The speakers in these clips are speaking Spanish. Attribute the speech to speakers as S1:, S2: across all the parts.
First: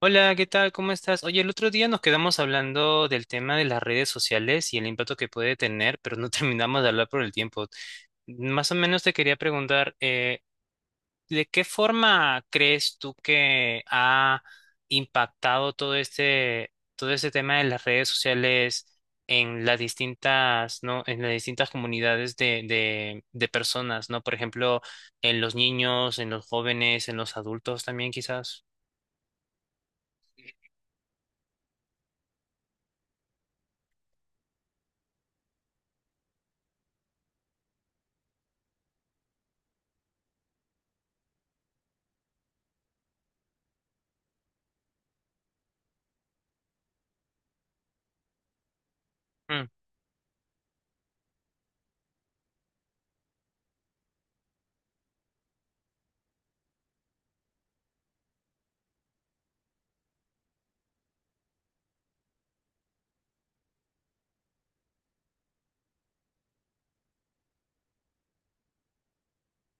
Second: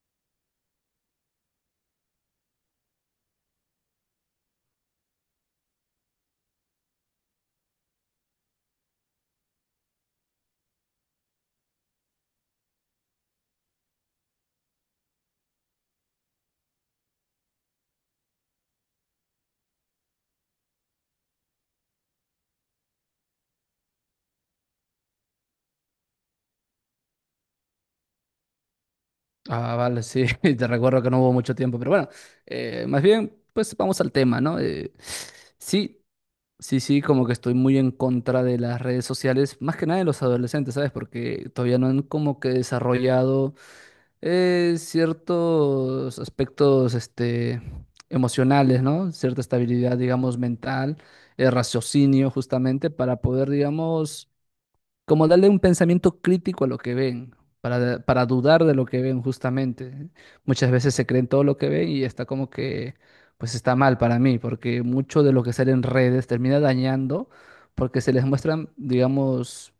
S1: Hola, ¿qué tal? ¿Cómo estás? Oye, el otro día nos quedamos hablando del tema de las redes sociales y el impacto que puede tener, pero no terminamos de hablar por el tiempo. Más o menos te quería preguntar, ¿de qué forma crees tú que ha impactado todo este tema de las redes sociales en las distintas, ¿no? En las distintas comunidades de personas, ¿no? Por ejemplo, en los niños, en los jóvenes, en los adultos también quizás.
S2: Ah, vale, sí, te recuerdo que no hubo mucho tiempo, pero bueno, más bien, pues vamos al tema, ¿no? Sí, sí, como que estoy muy en contra de las redes sociales, más que nada de los adolescentes, ¿sabes? Porque todavía no han como que desarrollado ciertos aspectos, este, emocionales, ¿no? Cierta
S1: Mm,
S2: estabilidad, digamos, mental, raciocinio, justamente, para poder, digamos, como darle un pensamiento crítico a lo que ven, para dudar de lo que ven justamente. Muchas veces se creen todo lo que ven y está como que, pues está mal para mí, porque mucho de lo que sale en redes termina dañando, porque se les muestran, digamos,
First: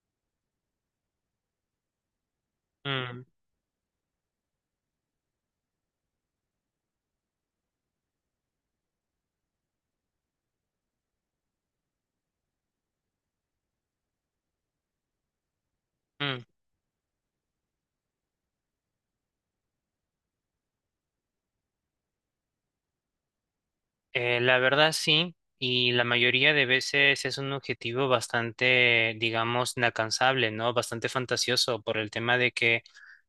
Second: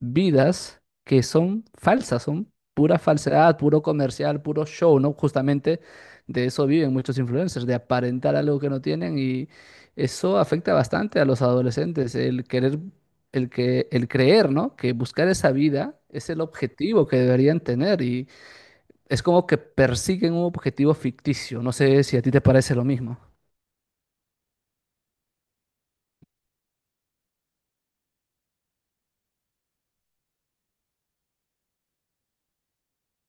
S2: vidas que son falsas, son pura
S1: mm,
S2: falsedad, puro comercial, puro show, ¿no? Justamente de eso viven muchos influencers, de aparentar algo que no tienen y eso afecta bastante a los adolescentes, el querer el creer, ¿no? Que buscar esa vida es
S1: mm.
S2: el objetivo que deberían tener y es como que persiguen un objetivo ficticio. No sé si a ti te parece lo mismo.
S1: La verdad sí, y la mayoría de veces es un objetivo bastante, digamos, inalcanzable, ¿no? Bastante fantasioso por el tema de que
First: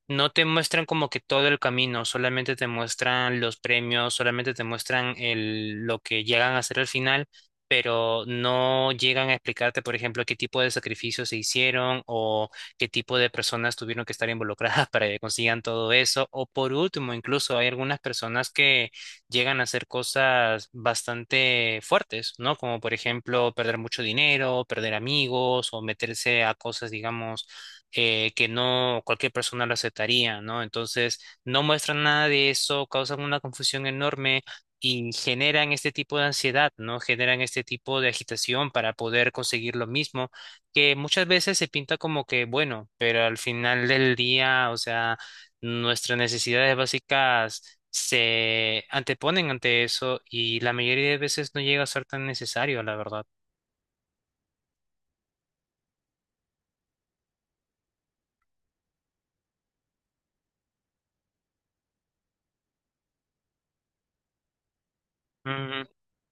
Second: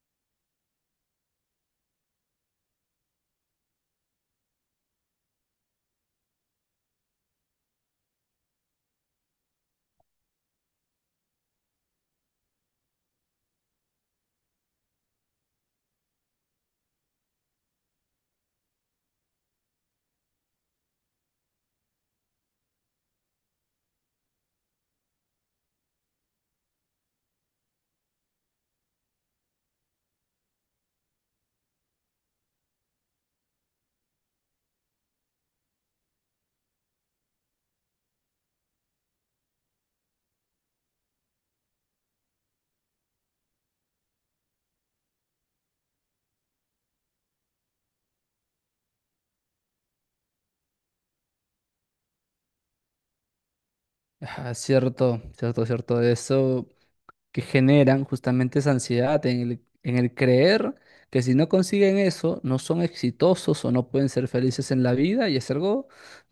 S1: no te muestran como que todo el camino, solamente te muestran los premios, solamente te muestran lo que llegan a hacer al final, pero no llegan a explicarte, por ejemplo, qué tipo de sacrificios se hicieron o qué tipo de personas tuvieron que estar involucradas para que consigan todo eso. O por último, incluso hay algunas personas que llegan a hacer cosas bastante fuertes, ¿no? Como por ejemplo perder mucho dinero, perder amigos o meterse a cosas, digamos, que no cualquier persona lo aceptaría, ¿no? Entonces, no muestran nada de eso, causan una confusión enorme y generan este tipo de ansiedad, ¿no? Generan este tipo de agitación para poder conseguir lo mismo, que muchas veces se pinta como que bueno, pero al final del día, o sea, nuestras necesidades básicas se anteponen ante eso y la mayoría de veces no llega a ser tan necesario, la verdad.
S2: Ah, cierto, cierto, cierto. Eso que generan justamente esa ansiedad en en el creer que si no consiguen eso, no son exitosos o no pueden ser felices en la vida y es
S1: Ujú,
S2: algo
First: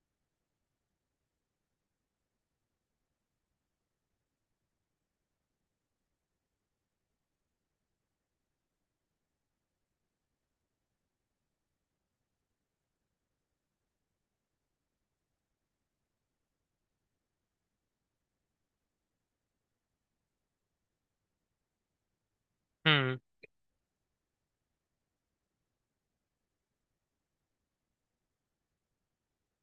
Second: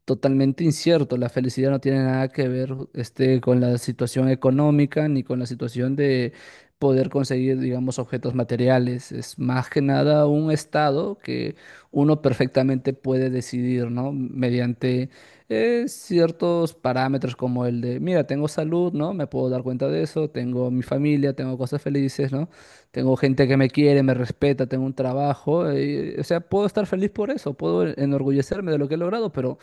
S2: totalmente incierto. La felicidad no tiene nada que ver este, con la situación económica ni con la situación de poder conseguir, digamos, objetos materiales. Es más que nada un estado que uno perfectamente puede decidir, ¿no? Mediante ciertos parámetros como el de, mira, tengo salud, ¿no? Me puedo dar cuenta de eso, tengo mi familia, tengo cosas felices, ¿no? Tengo
S1: ujú,
S2: gente que me quiere, me respeta, tengo un trabajo, o sea, puedo estar feliz por eso, puedo enorgullecerme de lo que he logrado, pero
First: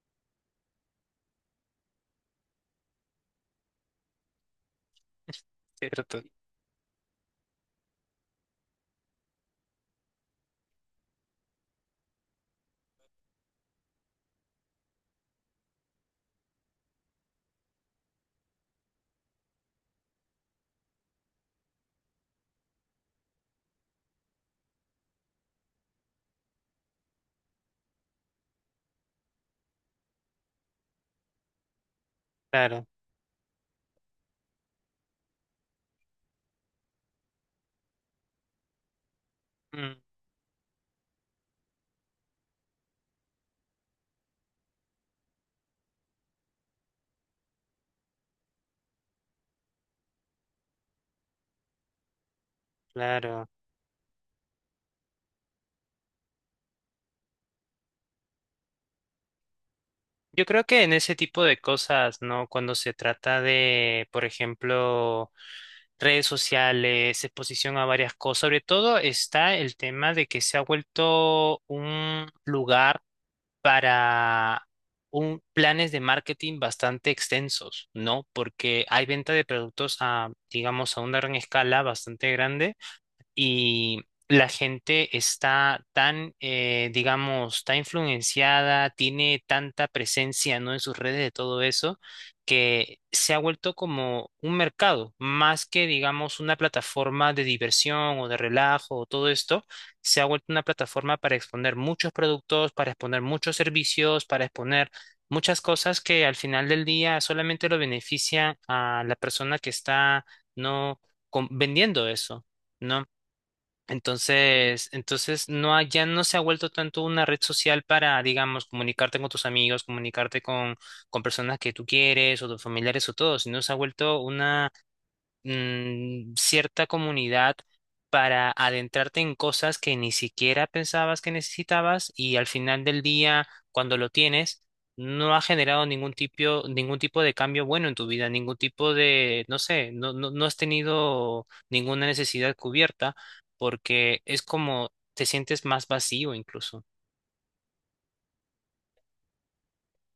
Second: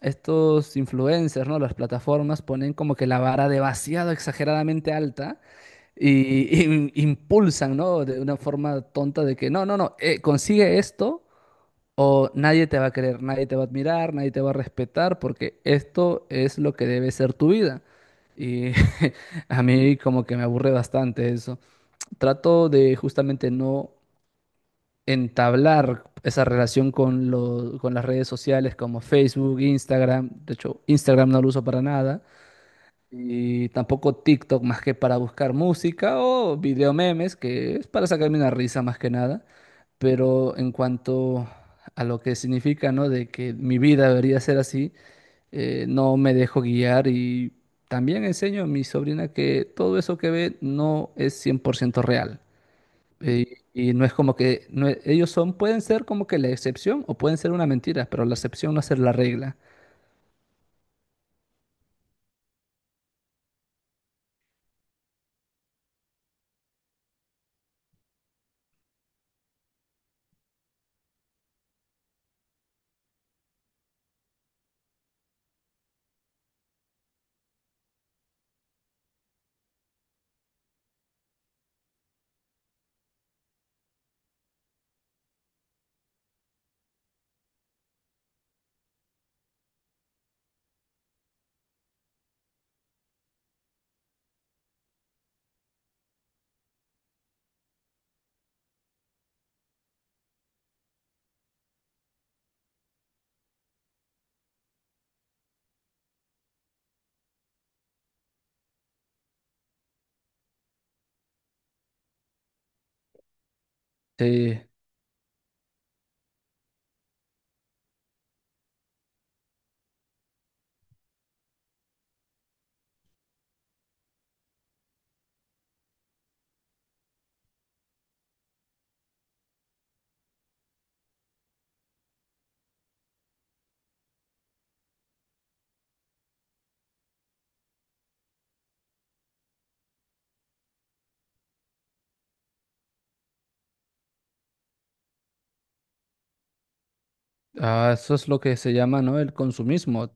S2: estos influencers, ¿no? Las plataformas ponen como que la vara demasiado exageradamente alta
S1: cierto,
S2: y impulsan, ¿no? De una forma tonta de que, no, no, no, consigue esto o nadie te va a querer, nadie te va a admirar, nadie te va a respetar, porque esto es lo que debe ser tu vida. Y a mí como que me aburre bastante eso. Trato de justamente no entablar esa relación con con las redes sociales como Facebook, Instagram. De hecho, Instagram no lo uso para nada.
S1: claro,
S2: Y tampoco TikTok más que para buscar música o video memes, que es para sacarme una risa más que nada.
S1: mm,
S2: Pero en cuanto a lo que significa, ¿no? De que mi vida debería ser así, no me dejo guiar y también enseño a mi sobrina que todo eso que ve no es 100% real.
S1: claro.
S2: Y no es como que no ellos son, pueden ser como que la excepción o pueden ser una mentira, pero la excepción no es la regla.
S1: Yo creo que en ese tipo de cosas, ¿no? Cuando se trata de, por ejemplo, redes sociales, exposición a varias cosas, sobre todo está el tema de que se ha vuelto un lugar para planes de marketing bastante extensos, ¿no? Porque hay venta de productos a, digamos, a una gran escala bastante grande y la gente está tan, digamos, tan influenciada, tiene tanta presencia, ¿no? En sus redes de todo eso, que se ha vuelto como un mercado, más que, digamos, una plataforma de diversión o de relajo o todo esto, se ha vuelto una plataforma para exponer muchos productos, para exponer muchos servicios, para exponer muchas cosas que al final del día solamente lo beneficia a la persona que está, ¿no? Com- vendiendo eso. ¿No?
S2: Sí.
S1: Entonces no ha- ya no se ha vuelto tanto una red social para, digamos, comunicarte con tus amigos, comunicarte con personas que tú quieres o tus familiares o todo, sino se ha vuelto, mm, cierta comunidad para adentrarte en cosas que ni siquiera pensabas que necesitabas y al final del día, cuando lo tienes, no ha generado ningún tipo de cambio bueno en tu vida, ningún tipo de, no sé, no has tenido ninguna necesidad cubierta porque es como te sientes más vacío incluso.
S2: Ah, eso es lo que se llama, ¿no? El consumismo.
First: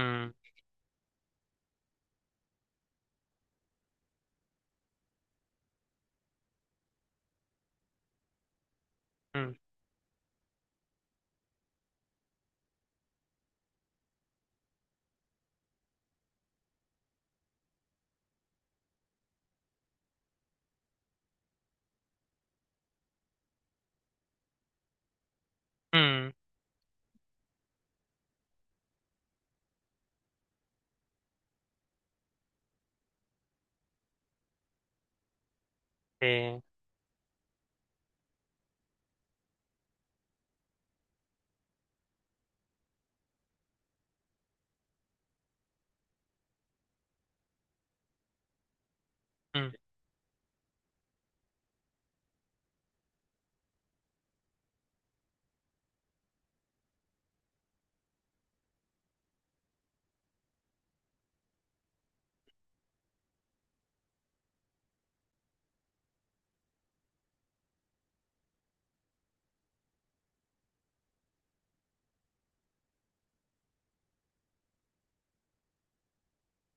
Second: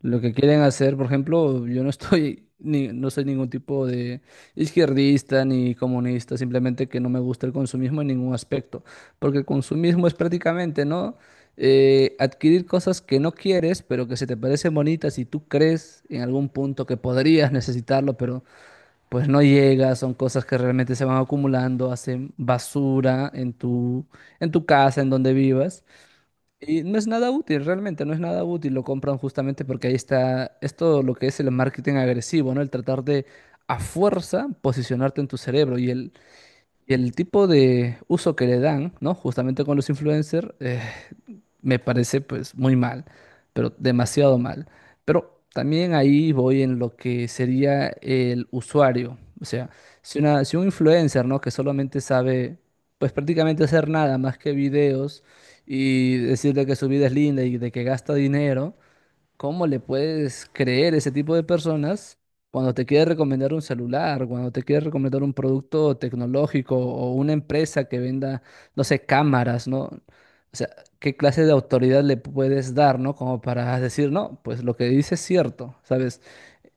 S2: Lo que quieren hacer, por ejemplo, yo no estoy, ni, no soy ningún tipo de izquierdista ni comunista, simplemente que no me gusta el consumismo en ningún aspecto, porque el
S1: mm,
S2: consumismo es prácticamente, ¿no? Adquirir cosas que no quieres, pero que se te parecen bonitas y tú crees en algún punto que podrías necesitarlo, pero pues no llega, son cosas que realmente se van acumulando, hacen basura en tu casa, en donde vivas.
S1: mm,
S2: Y no es nada útil, realmente, no es nada útil. Lo compran justamente porque ahí está, es todo lo que es el marketing agresivo, ¿no? El tratar de a fuerza posicionarte en tu cerebro. Y
S1: eh,
S2: y el tipo de uso que le dan, ¿no? Justamente con los influencers, me parece pues muy mal, pero demasiado mal. Pero también ahí voy en lo que sería el usuario. O sea,
S1: mm,
S2: si un influencer, ¿no? Que solamente sabe pues prácticamente hacer nada más que videos y decirle que su vida es linda y de que gasta dinero, ¿cómo le puedes creer a ese tipo de personas cuando te quiere recomendar un celular, cuando te quiere recomendar un producto tecnológico o una empresa que venda, no sé, cámaras, ¿no? O sea, ¿qué clase de autoridad le puedes dar, ¿no? Como para decir, no, pues lo que dice es cierto, ¿sabes?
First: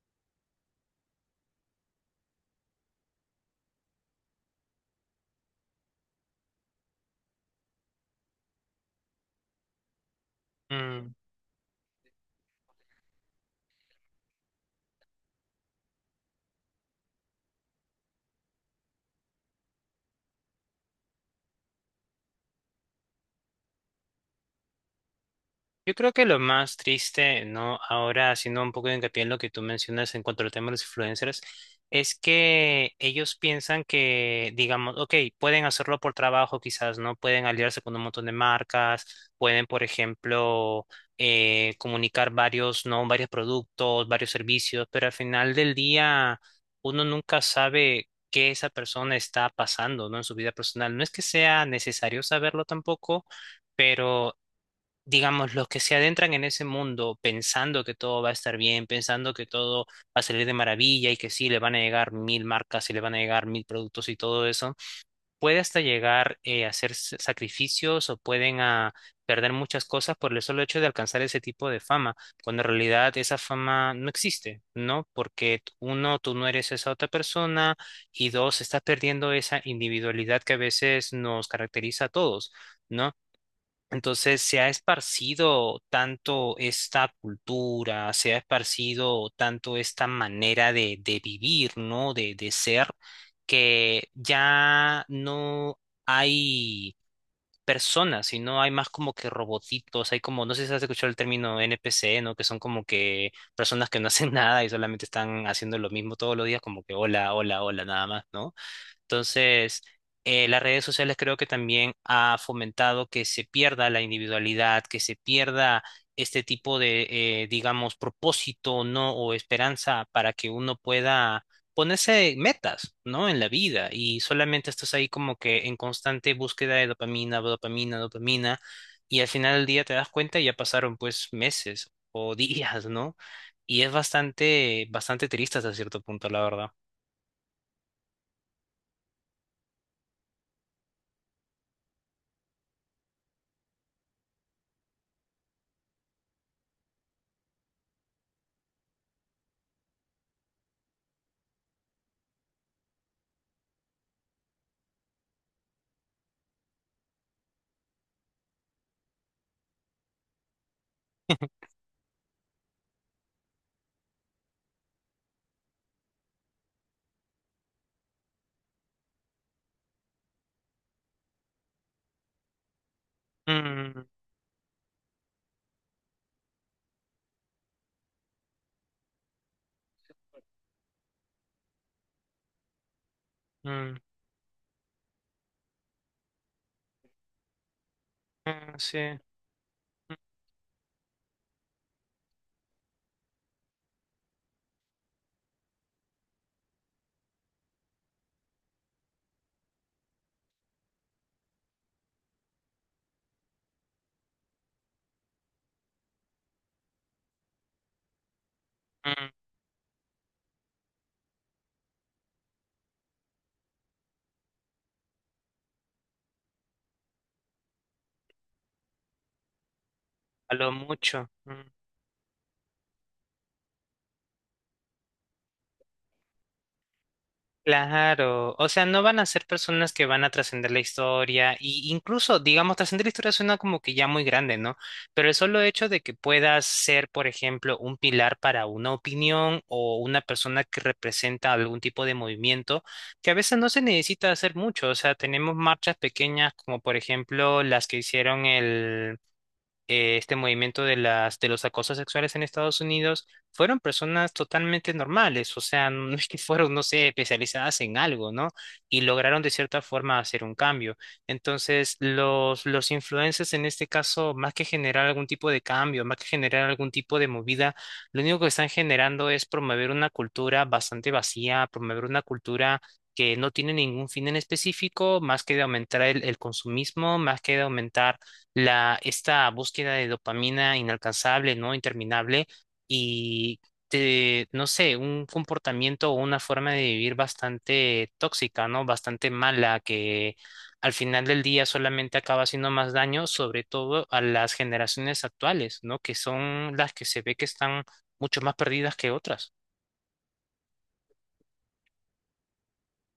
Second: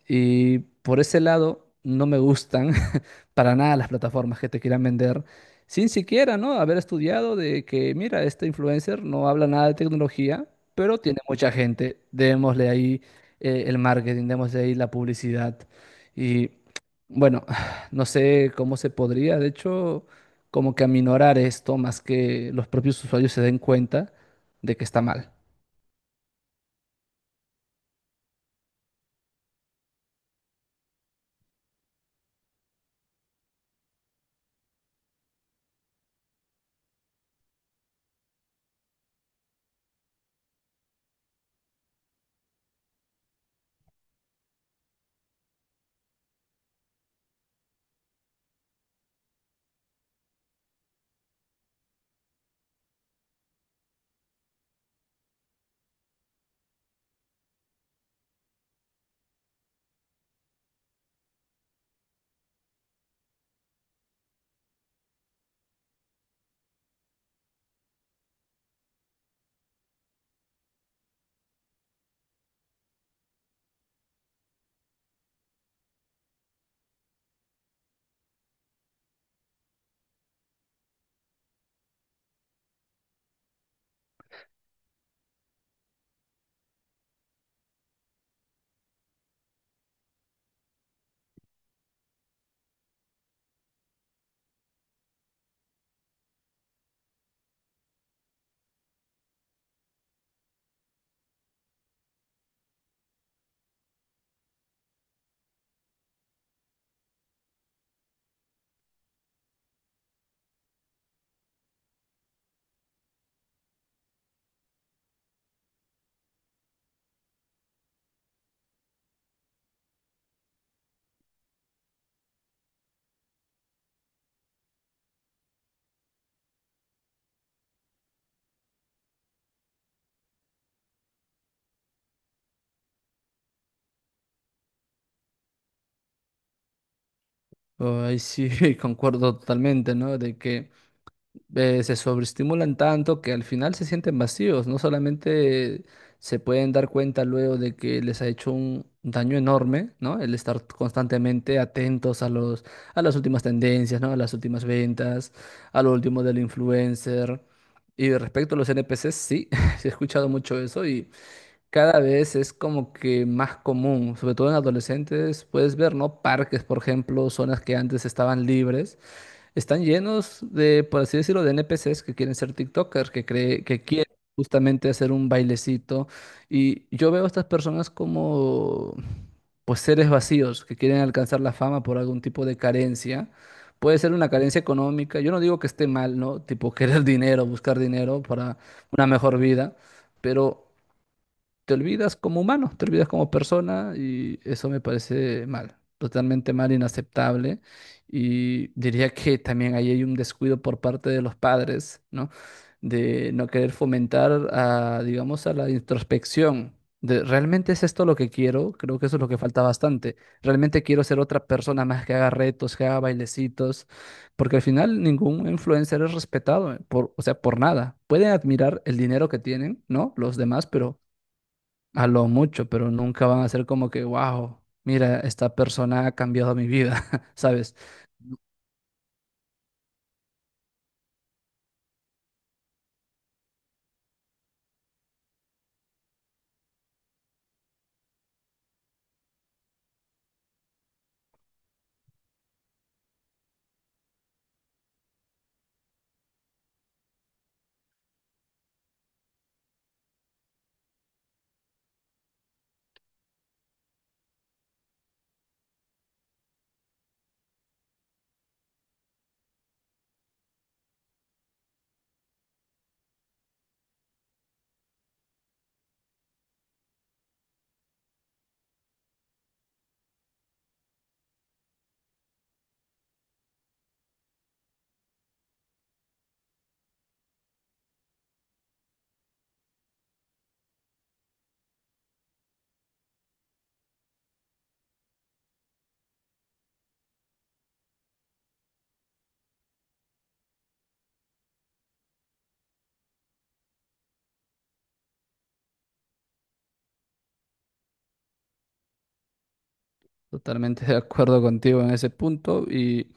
S2: Y por ese lado, no me gustan para nada las plataformas que te quieran vender sin siquiera, ¿no? Haber estudiado de que, mira, este influencer no habla nada de tecnología, pero
S1: mm.
S2: tiene mucha gente. Démosle ahí el marketing, démosle ahí la publicidad. Y bueno, no sé cómo se podría, de hecho, como que aminorar esto más que los propios usuarios se den cuenta de que está mal.
S1: Yo creo que lo más triste, ¿no? Ahora haciendo un poco de hincapié en lo que tú mencionas en cuanto al tema de los influencers, es que ellos piensan que, digamos, ok, pueden hacerlo por trabajo quizás, ¿no? Pueden aliarse con un montón de marcas, pueden, por ejemplo, comunicar varios, ¿no? Varios productos, varios servicios, pero al final del día uno nunca sabe qué esa persona está pasando, ¿no? En su vida personal. No es que sea necesario saberlo tampoco. Pero digamos, los que se adentran en ese mundo pensando que todo va a estar bien, pensando que todo va a salir de maravilla y que sí, le van a llegar mil marcas y le van a llegar mil productos y todo eso, puede hasta llegar, a hacer s- sacrificios o pueden a perder muchas cosas por el solo hecho de alcanzar ese tipo de fama, cuando en realidad esa fama no existe, ¿no? Porque t- uno, tú no eres esa otra persona y dos, estás perdiendo esa individualidad que a veces nos caracteriza a todos. ¿No? Entonces se ha esparcido tanto esta cultura, se ha esparcido tanto esta manera de vivir, ¿no? De ser, que ya no hay personas, sino hay más como que robotitos, hay como, no sé si has escuchado el término NPC, ¿no? Que son como que personas que no hacen nada y solamente están haciendo lo mismo todos los días, como que hola, hola, hola, nada más, ¿no? Entonces, las redes sociales creo que también ha fomentado que se pierda la individualidad, que se pierda este tipo de, digamos, propósito, ¿no? O esperanza para que uno pueda ponerse metas, ¿no? En la vida y solamente estás ahí como que en constante búsqueda de dopamina, dopamina, dopamina y al final del día te das cuenta y ya pasaron pues meses o días, ¿no? Y es bastante, bastante triste hasta cierto punto, la verdad.
S2: Ay, sí, concuerdo totalmente, ¿no? De que… se sobreestimulan tanto que al final se sienten vacíos. No solamente se pueden dar cuenta luego de que les ha hecho un daño enorme, ¿no? El estar constantemente atentos a a las últimas tendencias, ¿no? A las últimas ventas, a lo último del influencer. Y respecto a los NPCs, sí, sí he escuchado mucho eso y cada vez es como que más común, sobre todo en adolescentes, puedes ver, ¿no? Parques, por ejemplo, zonas que antes estaban libres están llenos de, por así decirlo, de NPCs que quieren ser TikTokers, que
S1: Mm,
S2: quieren justamente hacer un bailecito. Y yo veo a estas personas como pues seres vacíos que quieren alcanzar la fama por algún tipo de carencia.
S1: mm.
S2: Puede ser una carencia económica. Yo no digo que esté mal, ¿no? Tipo querer dinero, buscar dinero para
S1: Mm,
S2: una
S1: sí.
S2: mejor vida,
S1: Mm,
S2: pero te olvidas como humano, te olvidas como persona y eso me parece mal, totalmente mal, inaceptable. Y diría que también ahí hay un descuido por parte de los padres, ¿no? De no querer fomentar a, digamos, a la introspección. De, ¿realmente es esto lo que quiero? Creo que eso es lo
S1: mm,
S2: que falta bastante. Realmente quiero ser otra persona más que haga retos, que haga bailecitos, porque al final ningún influencer es respetado por, o sea, por nada. Pueden admirar el dinero que tienen, ¿no? Los
S1: a
S2: demás,
S1: lo
S2: pero
S1: mucho. Mm,
S2: a lo mucho, pero nunca van a ser como que, wow, mira, esta persona ha cambiado mi vida, ¿sabes?
S1: claro. O sea, no van a ser personas que van a trascender la historia. Y incluso, digamos, trascender la historia suena como que ya muy grande, ¿no? Pero el solo hecho de que puedas ser, por ejemplo, un pilar para una opinión o una persona que representa algún tipo de movimiento, que a veces no se necesita hacer mucho. O sea, tenemos marchas pequeñas como, por ejemplo, las que hicieron el, este movimiento de las de los acosos sexuales en Estados Unidos fueron personas totalmente normales, o sea, no es que fueron, no sé, especializadas en algo, ¿no? Y lograron de cierta forma hacer un cambio. Entonces, los influencers en este caso, más que generar algún tipo de cambio, más que generar algún tipo de movida, lo único que están generando es promover una cultura bastante vacía, promover una cultura que no tiene ningún fin en específico, más que de aumentar el consumismo, más que de aumentar la, esta búsqueda de dopamina inalcanzable, ¿no? Interminable y te- no sé, un comportamiento o una forma de vivir bastante tóxica, ¿no? Bastante mala que al final del día solamente acaba haciendo más daño, sobre todo a las generaciones actuales, ¿no? Que son las que se ve que están mucho más perdidas que otras.
S2: Totalmente de acuerdo contigo en ese punto y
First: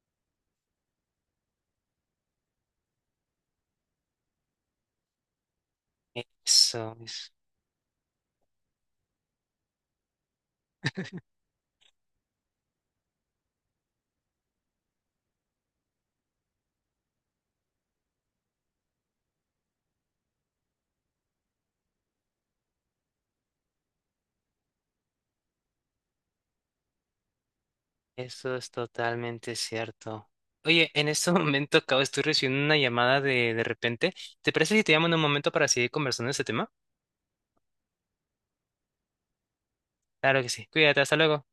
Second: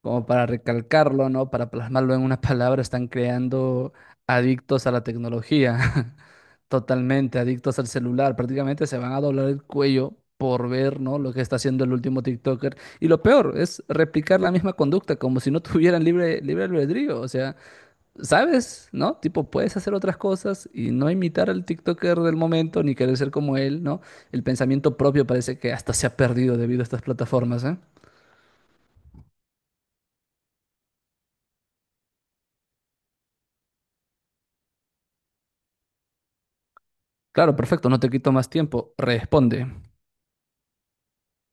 S2: como para recalcarlo, ¿no? Para plasmarlo en una palabra, están creando adictos a la tecnología,
S1: Eso es.
S2: totalmente adictos al celular, prácticamente se van a doblar el cuello por ver, ¿no? Lo que está haciendo el último TikToker. Y lo peor es replicar la misma conducta, como si no tuvieran libre albedrío. O sea, ¿sabes? ¿No? Tipo, puedes hacer otras cosas y no imitar al TikToker del momento ni querer ser como él, ¿no? El pensamiento propio parece que hasta se ha perdido debido a estas plataformas, ¿eh?
S1: Eso es totalmente cierto. Oye, en este momento acabo, estoy recibiendo una llamada de repente. ¿Te parece si te llamo en un momento para seguir conversando de este tema?
S2: Claro, perfecto, no te quito más tiempo. Responde.
S1: Claro que sí. Cuídate, hasta luego.